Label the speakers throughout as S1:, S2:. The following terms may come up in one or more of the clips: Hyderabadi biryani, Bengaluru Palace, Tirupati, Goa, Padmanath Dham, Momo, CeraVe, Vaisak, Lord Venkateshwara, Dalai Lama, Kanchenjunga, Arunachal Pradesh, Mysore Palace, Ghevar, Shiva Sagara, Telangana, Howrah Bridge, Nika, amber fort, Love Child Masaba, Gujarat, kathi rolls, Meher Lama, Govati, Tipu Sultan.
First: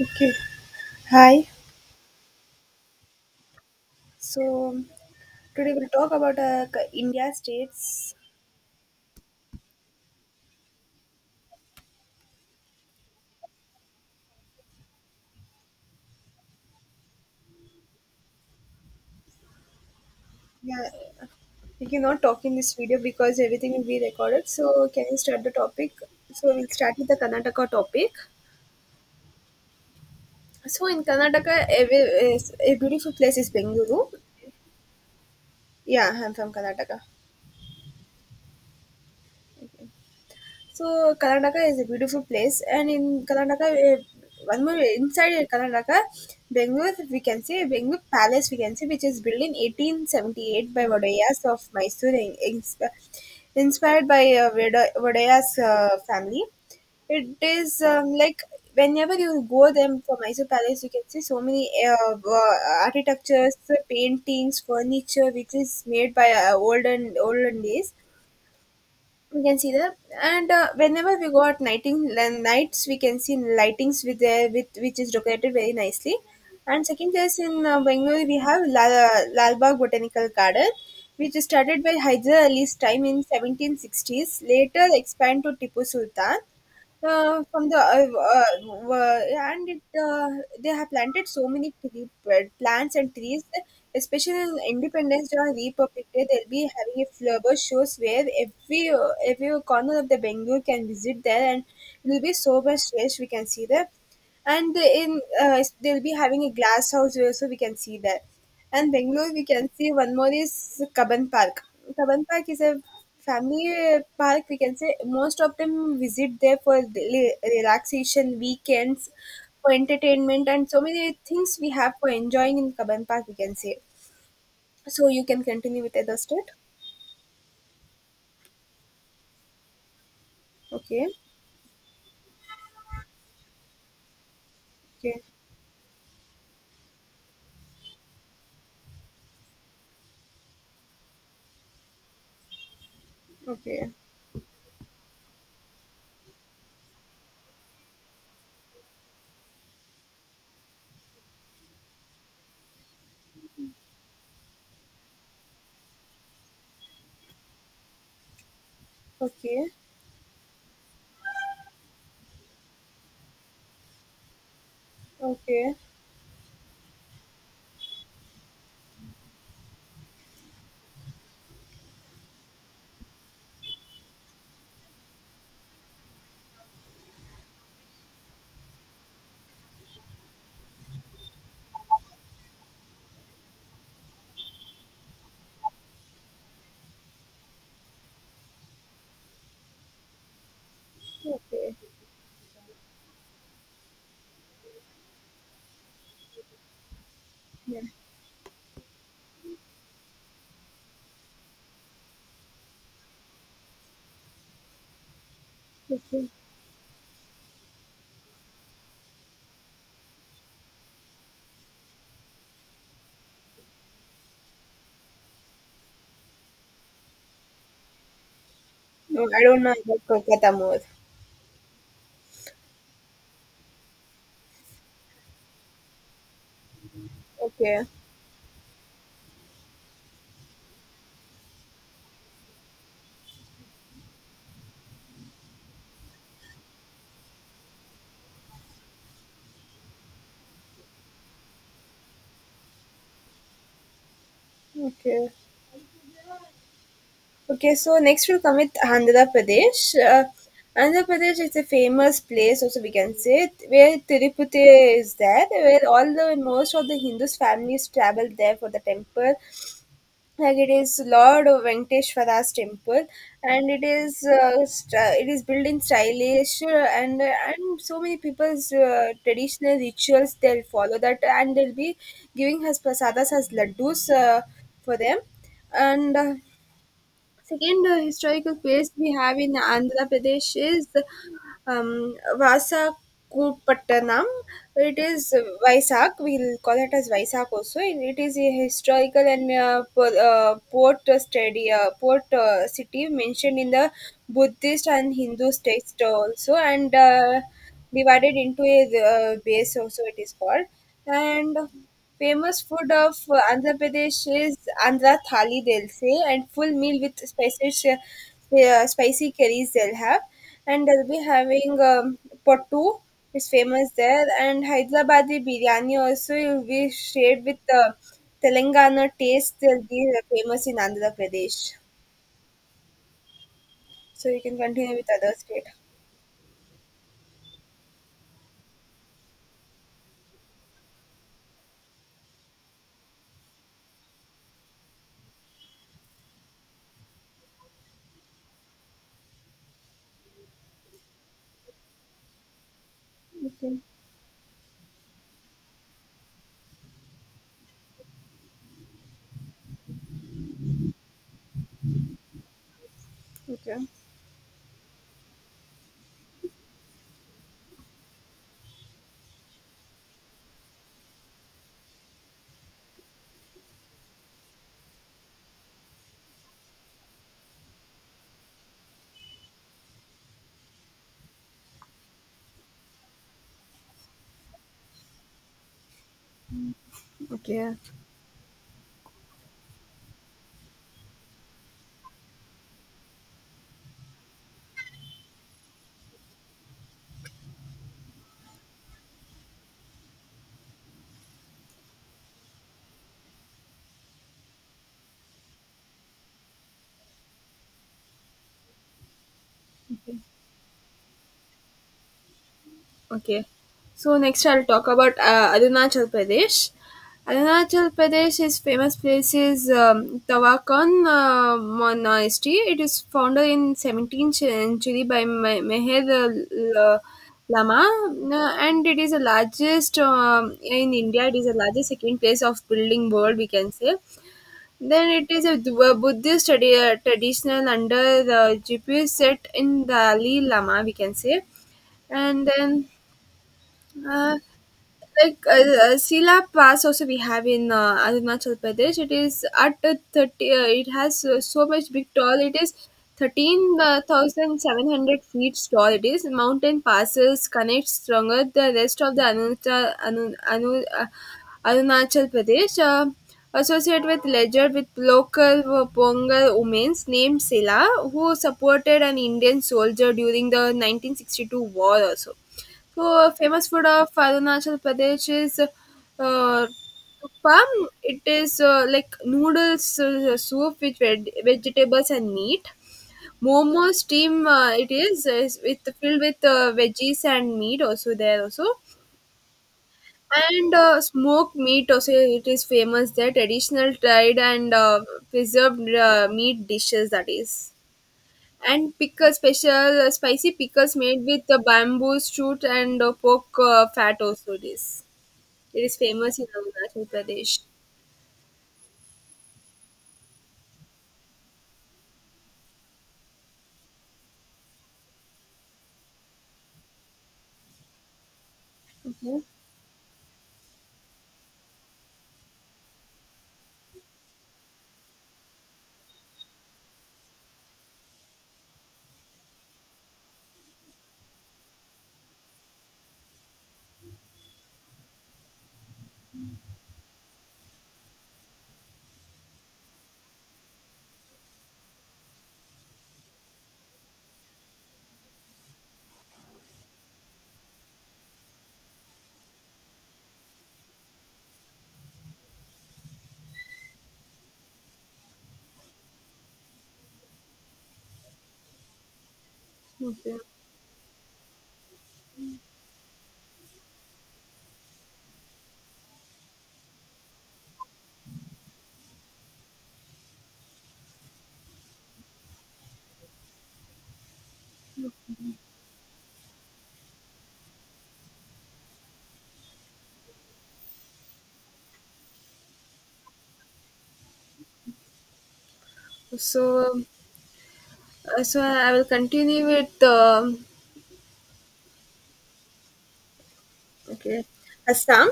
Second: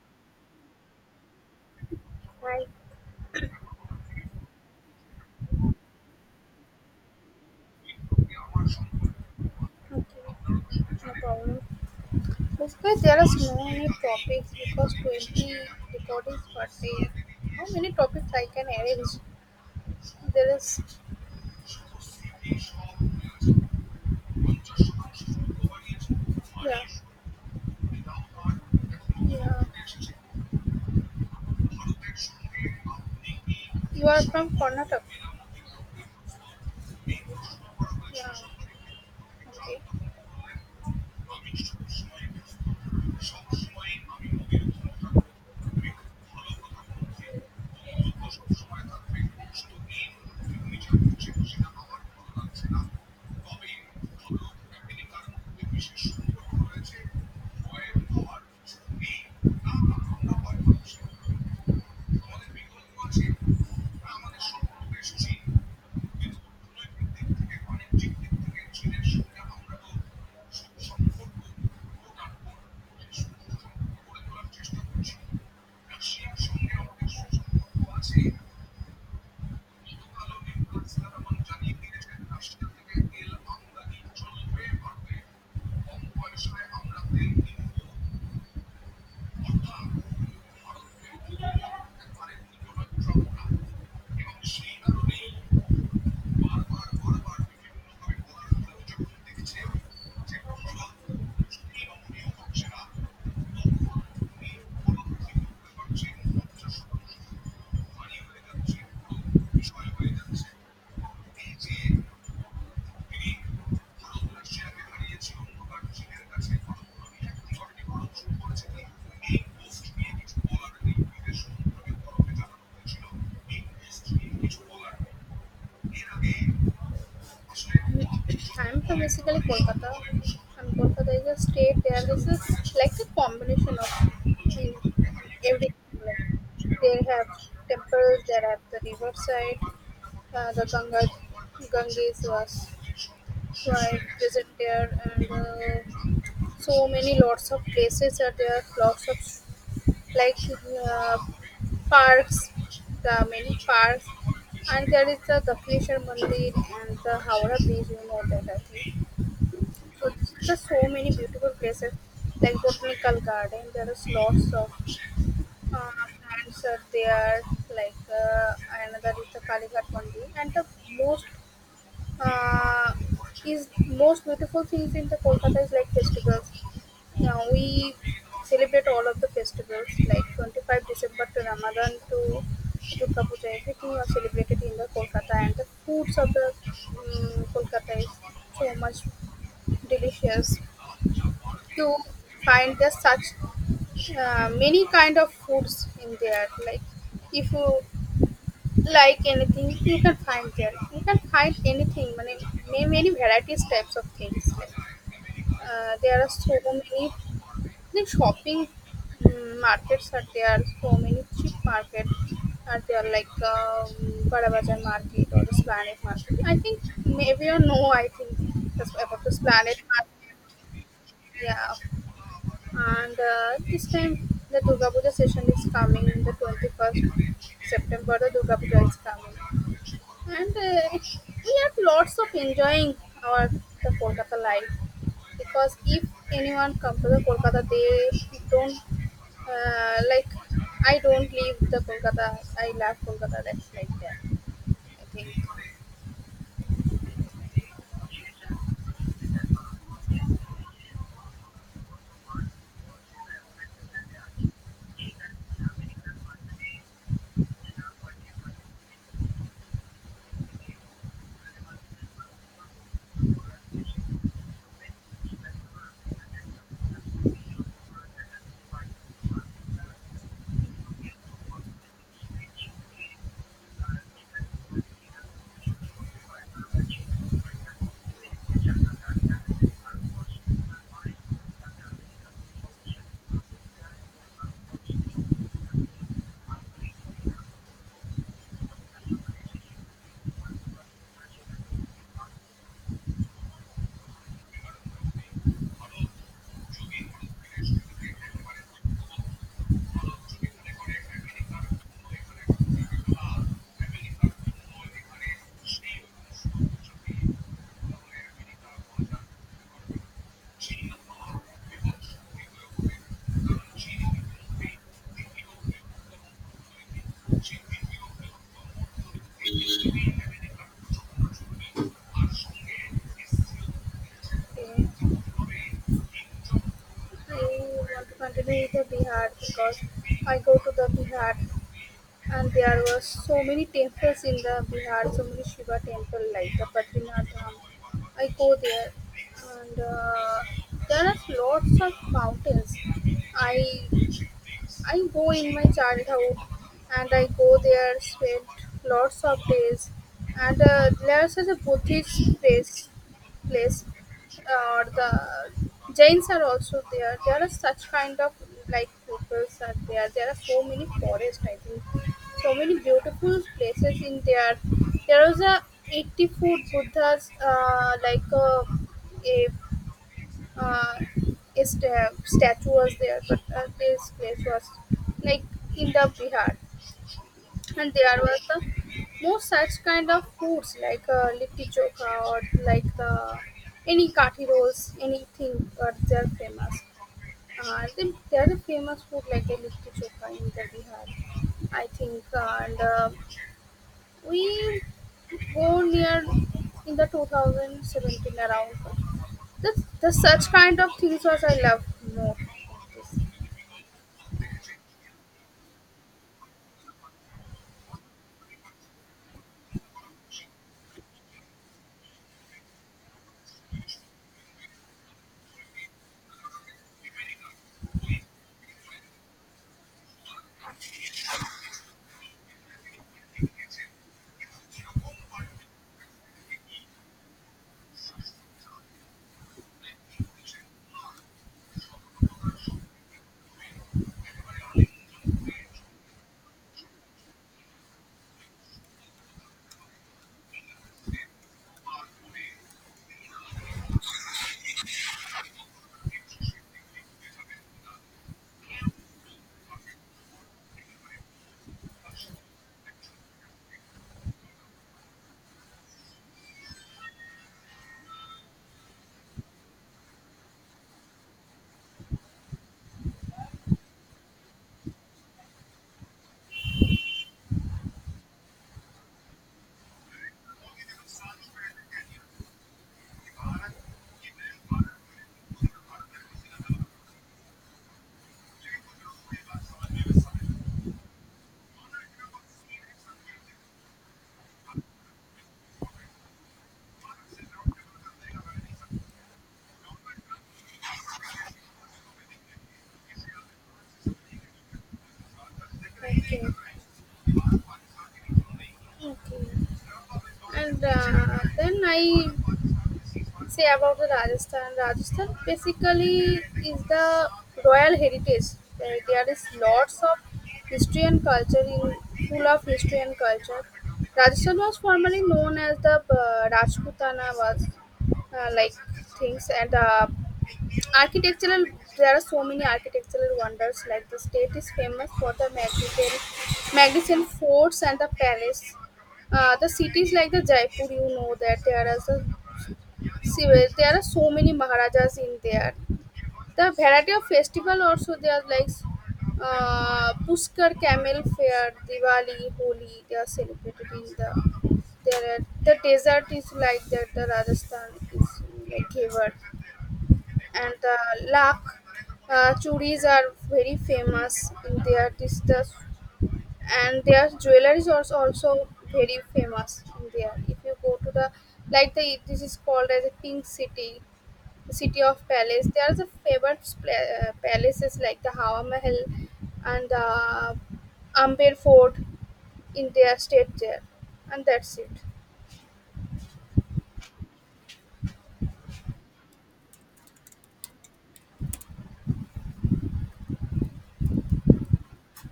S1: Okay. Hi.
S2: Right.
S1: So um, today we'll talk about India states.
S2: Okay. No problem. Because there are so many topics, because 20 recordings per day. How many topics I can arrange? There is
S1: Yeah, we cannot talk in this video because everything will be recorded. So can you start the topic? So we'll
S2: yeah.
S1: start with the Karnataka topic.
S2: Yeah.
S1: So in Karnataka, a beautiful place is
S2: You
S1: Bengaluru.
S2: are from Karnataka.
S1: Yeah, I'm from Karnataka.
S2: Yeah. Okay.
S1: So Karnataka is a beautiful place, and in Karnataka, one more inside Karnataka, Bengaluru we can say. Bengaluru Palace we can say, which is built in 1878 by Vodayas of Mysore, inspired by Vodaya's family. It is like whenever you go them for Mysore Palace, you can see so many architectures, paintings, furniture, which is made by olden days, we can see that. And whenever we go at nights we can see lightings with there with which is decorated very nicely. And second place in bengaluru we have lalbagh botanical garden, which is started by Hyder Ali's time in 1760s, later expanded to Tipu Sultan from the and it, uh, they have planted so many tree, plants and trees, especially in independence day or republic day. They'll be having a flower shows where every corner of the bengal can visit there, and it will be so much fresh we can see there. And in they'll be having a glass house where so we can see that. And bangalore we can see one more is kaban park. Kaban park is a family park we can say. Most of them visit there for relaxation weekends for entertainment, and so many things we have for enjoying in kaban park we can say. So you can continue with other state.
S2: I'm from basically Kolkata. And
S1: Okay,
S2: Kolkata is a state. There is a like a combination of the
S1: okay,
S2: everything, like they have temples, there have the riverside, the Ganga Ganges was
S1: okay,
S2: quite visit there. And so many lots of places are there, lots of like uh, parks, the many parks, and there is the Gapneshwar Mandir and the Howrah Bridge, you know that, I think.
S1: okay,
S2: So there's so many beautiful places like botanical garden. There is lots of
S1: okay,
S2: plants are there, like another is the Kalighat Mandir. And the most uh, is most beautiful things in the Kolkata is like festivals. Now we celebrate all of the festivals like 25 December to Ramadan to Durga Puja. Everything are celebrated in the Kolkata, and the foods of the Kolkata is so much delicious.
S1: okay,
S2: You find there's such many kind of foods in there. Like if you
S1: yeah,
S2: like anything, you can find there. You can find anything, মানে may many varieties types of things. Like, there
S1: okay.
S2: are so many the shopping markets are there. So many cheap market are there, like Bada Bazaar market or the Planet market. I think maybe you know. I think that's
S1: No,
S2: about the
S1: I don't know
S2: Planet
S1: about
S2: market.
S1: kolkata more.
S2: Yeah, and this time the Durga Puja session is coming in the 21st
S1: Okay,
S2: September. The Durga Puja is coming, and we have lots of enjoying our the Kolkata life. Because if anyone comes to the Kolkata, they don't like. I don't leave the Kolkata. I love Kolkata. That's like that, I
S1: okay,
S2: think.
S1: okay. So next we'll come with Andhra Pradesh. Andhra Pradesh is a famous place, also we can say, it, where Tirupati is there, where all the most of the Hindus families travel there for the temple, like it is Lord Venkateshwara's temple. And it is it is built in stylish, and so many people's traditional rituals they'll follow that, and they'll be giving us prasadas as laddus for them. And second historical place we have in Andhra Pradesh is Vasakupattanam. It is Vaisak. We'll call it as Vaisak also. And it is a historical and port study, port city mentioned in the Buddhist and Hindu text also, and divided into a base also. It is called and. Famous food of Andhra Pradesh is Andhra Thali, they'll say, and full meal with spices, spicy curries they'll have. And they'll be having pottu, is famous there, and Hyderabadi biryani also will be shared with the Telangana taste, they'll be famous in Andhra Pradesh. So you can continue with
S2: Okay.
S1: other state.
S2: I want to continue with the Bihar because I go to the Bihar. And there were so many temples in the Bihar, so many Shiva temple like the Padmanath Dham. I go there, and there are lots of mountains. I
S1: Okay,
S2: I go in my childhood, and I go there, spend lots of days. And there's such a Buddhist place,
S1: okay.
S2: place or the Jains are also there. There are such kind of like peoples are there. There are so many forests, I think. So many beautiful places in there. There was a 80-foot Buddha's like a uh, is statue was there. But this place was like in the Bihar,
S1: Okay.
S2: and there was the more such kind of foods like litti chokha or like the any kathi rolls, anything are they're famous. They're the famous food like a litti chokha in the Bihar, I think. And we go near in the 2017 around this,
S1: Okay.
S2: this such kind of things was I love more.
S1: Okay. So next I'll talk about Arunachal Pradesh. Arunachal Pradesh is famous place is Tawakon Monastery. It is founded in 17th century by Meher Lama, and it is the largest in India. It is the largest second place of building world we can say. Then it is a Buddhist traditional under the GPS set in Dalai Lama we can say. And then uh, Sila Pass also we have in Arunachal Pradesh. It is at the thirty. It has so much big tall. It is 13,700 feet tall. It is mountain passes connects stronger the rest of the Arunachal Pradesh. Associated with legend with local Pongal women named Sila, who supported an Indian soldier during the 1962 war also. So, famous food of Arunachal Pradesh is Appam. It is like noodles soup with vegetables and meat. Momo steam, it is with filled with veggies and meat also there also. And smoked meat also it is famous there. Traditional dried and preserved meat dishes, that is, and pickle, special spicy pickles made with the bamboo shoot and pork fat also, it is famous in
S2: Okay.
S1: Arunachal Pradesh.
S2: Okay. And then I say about the Rajasthan. Rajasthan basically is the royal heritage. There
S1: Okay,
S2: is lots of history and culture in full of history and culture. Rajasthan was formerly known as the Rajputana, was like things. And architectural, there are so many architectural wonders. Like the state is famous for the magnificent forts and the palace. The cities like the Jaipur, you know that there are the Shiva- there are so many Maharajas in there. The variety of festival also there are, like Pushkar Camel Fair, Diwali, Holi. They are celebrated in the there are, the desert is like that. The Rajasthan is like Ghevar,
S1: okay.
S2: and the lak churis are very famous in their dishes, and their jewelry is also very famous in there. If you go to the like, the this is called as a pink city, the city of palace, there are the favorite pla- palaces like the Hawa Mahal and the Amber Fort in their state there, and that's it.
S1: So so I will continue with okay Assam.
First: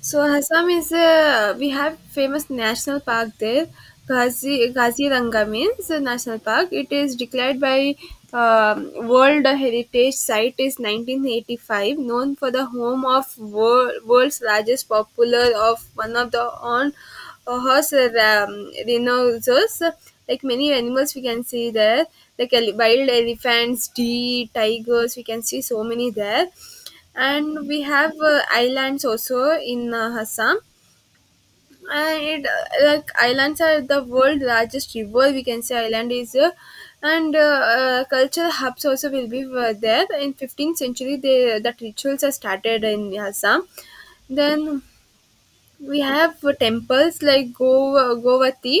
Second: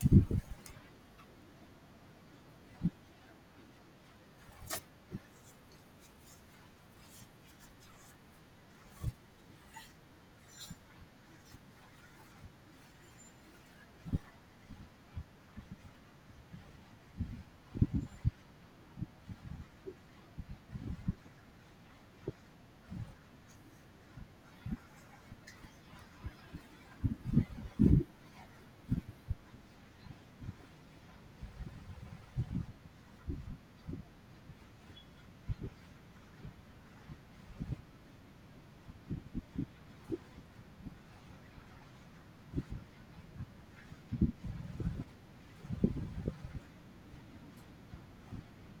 S1: So Assam is a we have famous national park there, Ghazi Gaziranga means a national park. It is declared by World Heritage Site is 1985, known for the home of world, world's largest popular of one of the on horse rhinos. Like many animals, we can see there, like wild elephants, deer, tigers. We can see so many there, and we have islands also in Assam. And it, like islands are the world largest river. We can say island is, and cultural hubs also will be there. In 15th century, they that rituals are started in Assam. Then we have temples like Gova, Govati,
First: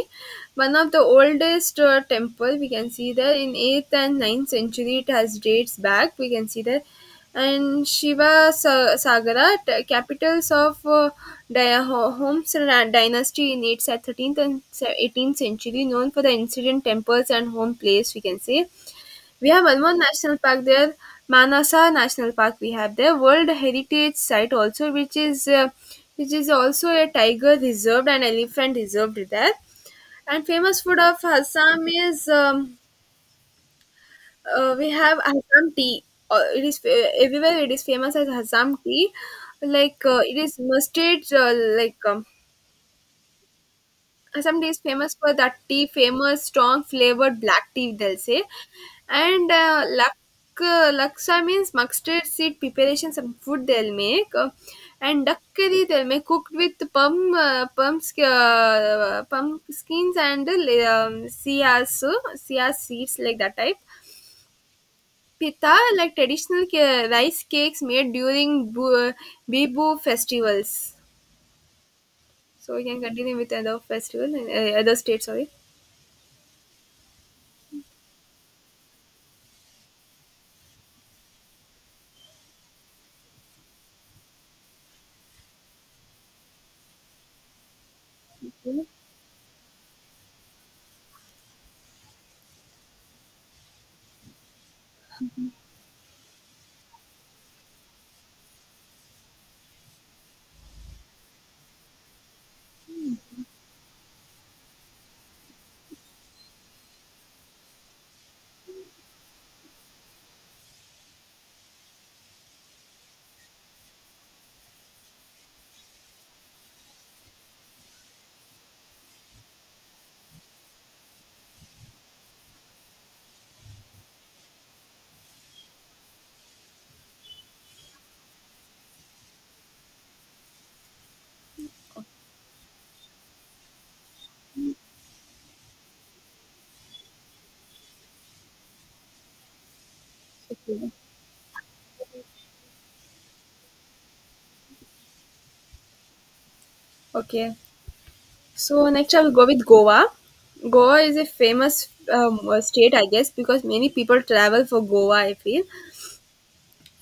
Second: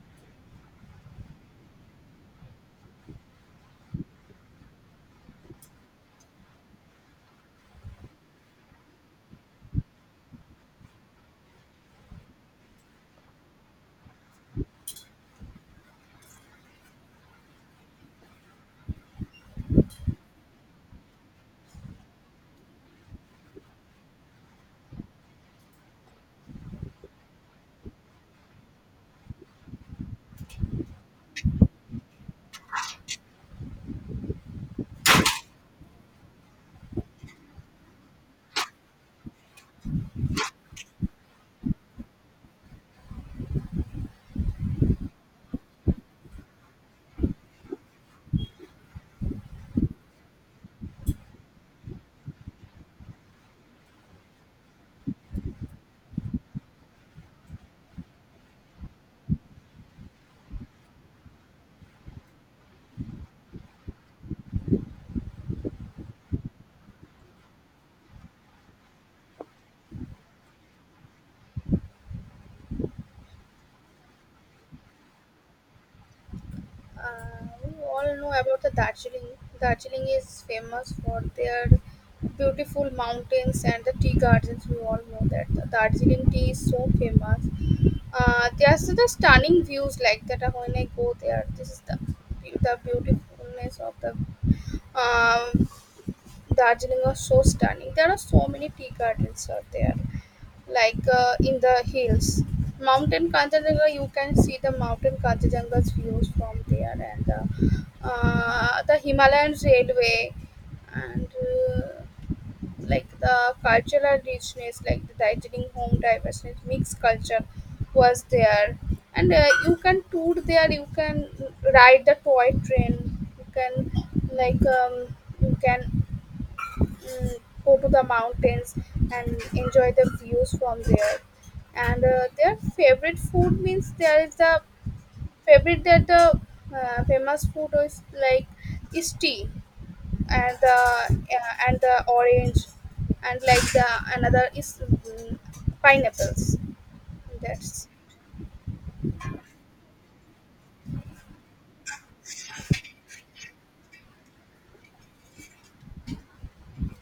S1: one of the oldest temple we can see there in 8th and ninth century. It has dates back. We can see there. And Sagara, capitals of Homs dynasty in 8th, 13th and 18th century, known for the incident temples and home place, we can say. We have one more national park there, Manasa National Park. We have there World Heritage Site also, which is also a tiger reserved and elephant reserved there. And famous food of Assam is we have Assam tea. It is everywhere. It is famous as Assam tea. Like it is mustard, like Assam tea is famous for that tea, famous strong flavored black tea, they'll say. And laksa means mustard seed preparation, some food they'll make. And duck curry they'll make cooked with pumps, pumpkins and chia, so siyas seeds like that type. Pita like traditional rice cakes made during Bibu festivals. So we can continue with other festival, other state, sorry.
S2: We all know about the Darjeeling. Darjeeling is famous for their beautiful mountains and the tea gardens. We all know that the Darjeeling tea is so famous.
S1: Yeah.
S2: There's the stunning views like that when I go there. This is the beautifulness of the um, Darjeeling are so stunning. There are so many tea gardens out there, like in the hills. Mountain Kanchenjunga, you can see the mountain Kanchenjunga's views from there, and the Himalayan Railway, and like the cultural richness, like the Darjeeling home diversity, mixed culture was there. And you can tour there. You can ride the toy train. You can like you can mm, go to the mountains and enjoy the views from there. And their favorite food means there is the favorite that the famous food is like is tea, and the
S1: Okay.
S2: yeah, and the orange, and like the another is pineapples,
S1: Okay,
S2: that's
S1: so next I'll go with Goa. Goa is a famous state, I guess, because many people travel for Goa. I feel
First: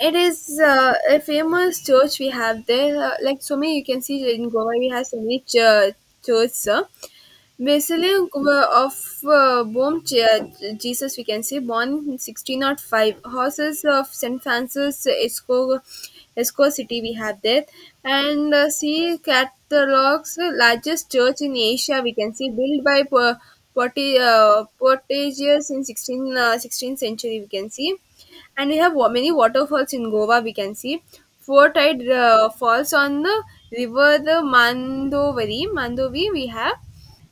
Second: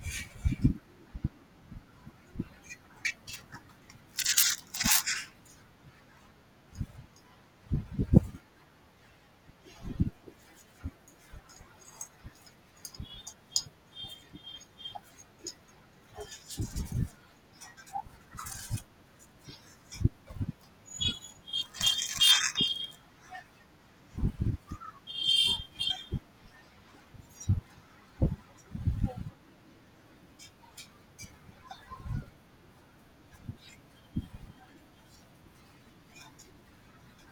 S1: it is a famous church we have there. Like so many, you can see in Goa we have so many churches. Basilius of Bomchia, Jesus, we can say, born in 1605. Horses of St. Francis, Esco, Esco city, we have there. And see Catholic's largest church in Asia, we can see, built by Portuguese in 16th century, we can see, and we have many waterfalls in Goa. We can see four tide falls on the river, the Mandovari. Mandovi we have,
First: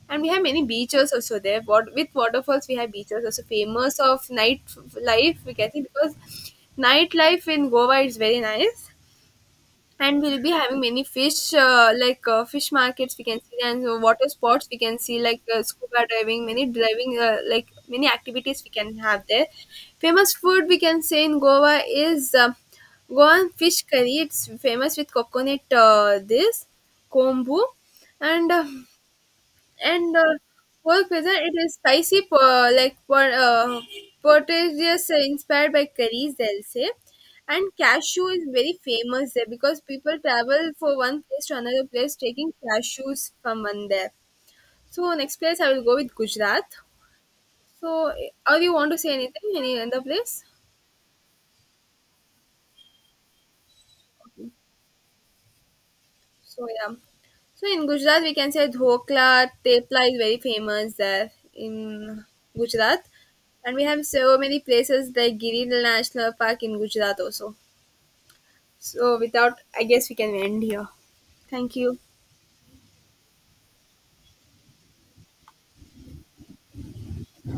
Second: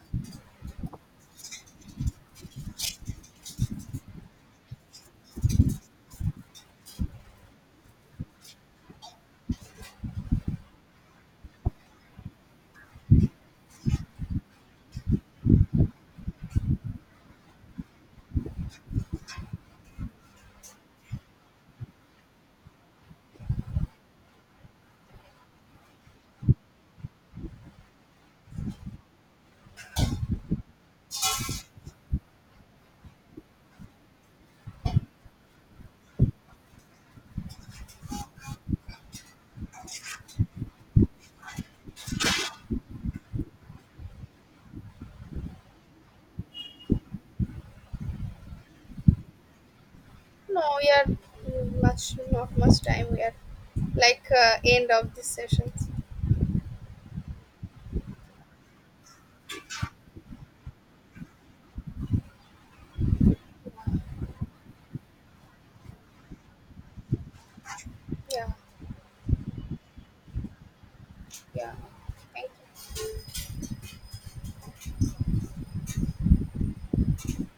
S1: and we have many beaches also there what with waterfalls, we have beaches also famous of night life we can see, because nightlife in goa is very nice. And we'll be having many fish fish markets we can see, and water sports we can see like scuba diving, many driving like many activities we can have there. Famous food we can say in goa is goan fish curry, it's famous with coconut, this kombu, and and uh, whole pizza, it is spicy portage, is inspired by curries they'll say. And cashew is very famous there, because people travel for one place to another place taking cashews from one there. So next place I will go with gujarat. So, or you want to say anything any other place?
S2: no, we are much not much time, we are like end of this session.
S1: So yeah. So in Gujarat we can say dhokla, tepla is very famous there in Gujarat. And we have so many places like Giridhar National Park in Gujarat also.
S2: Yeah.
S1: So without I guess we can end here.
S2: Yeah.
S1: Thank you.
S2: Thank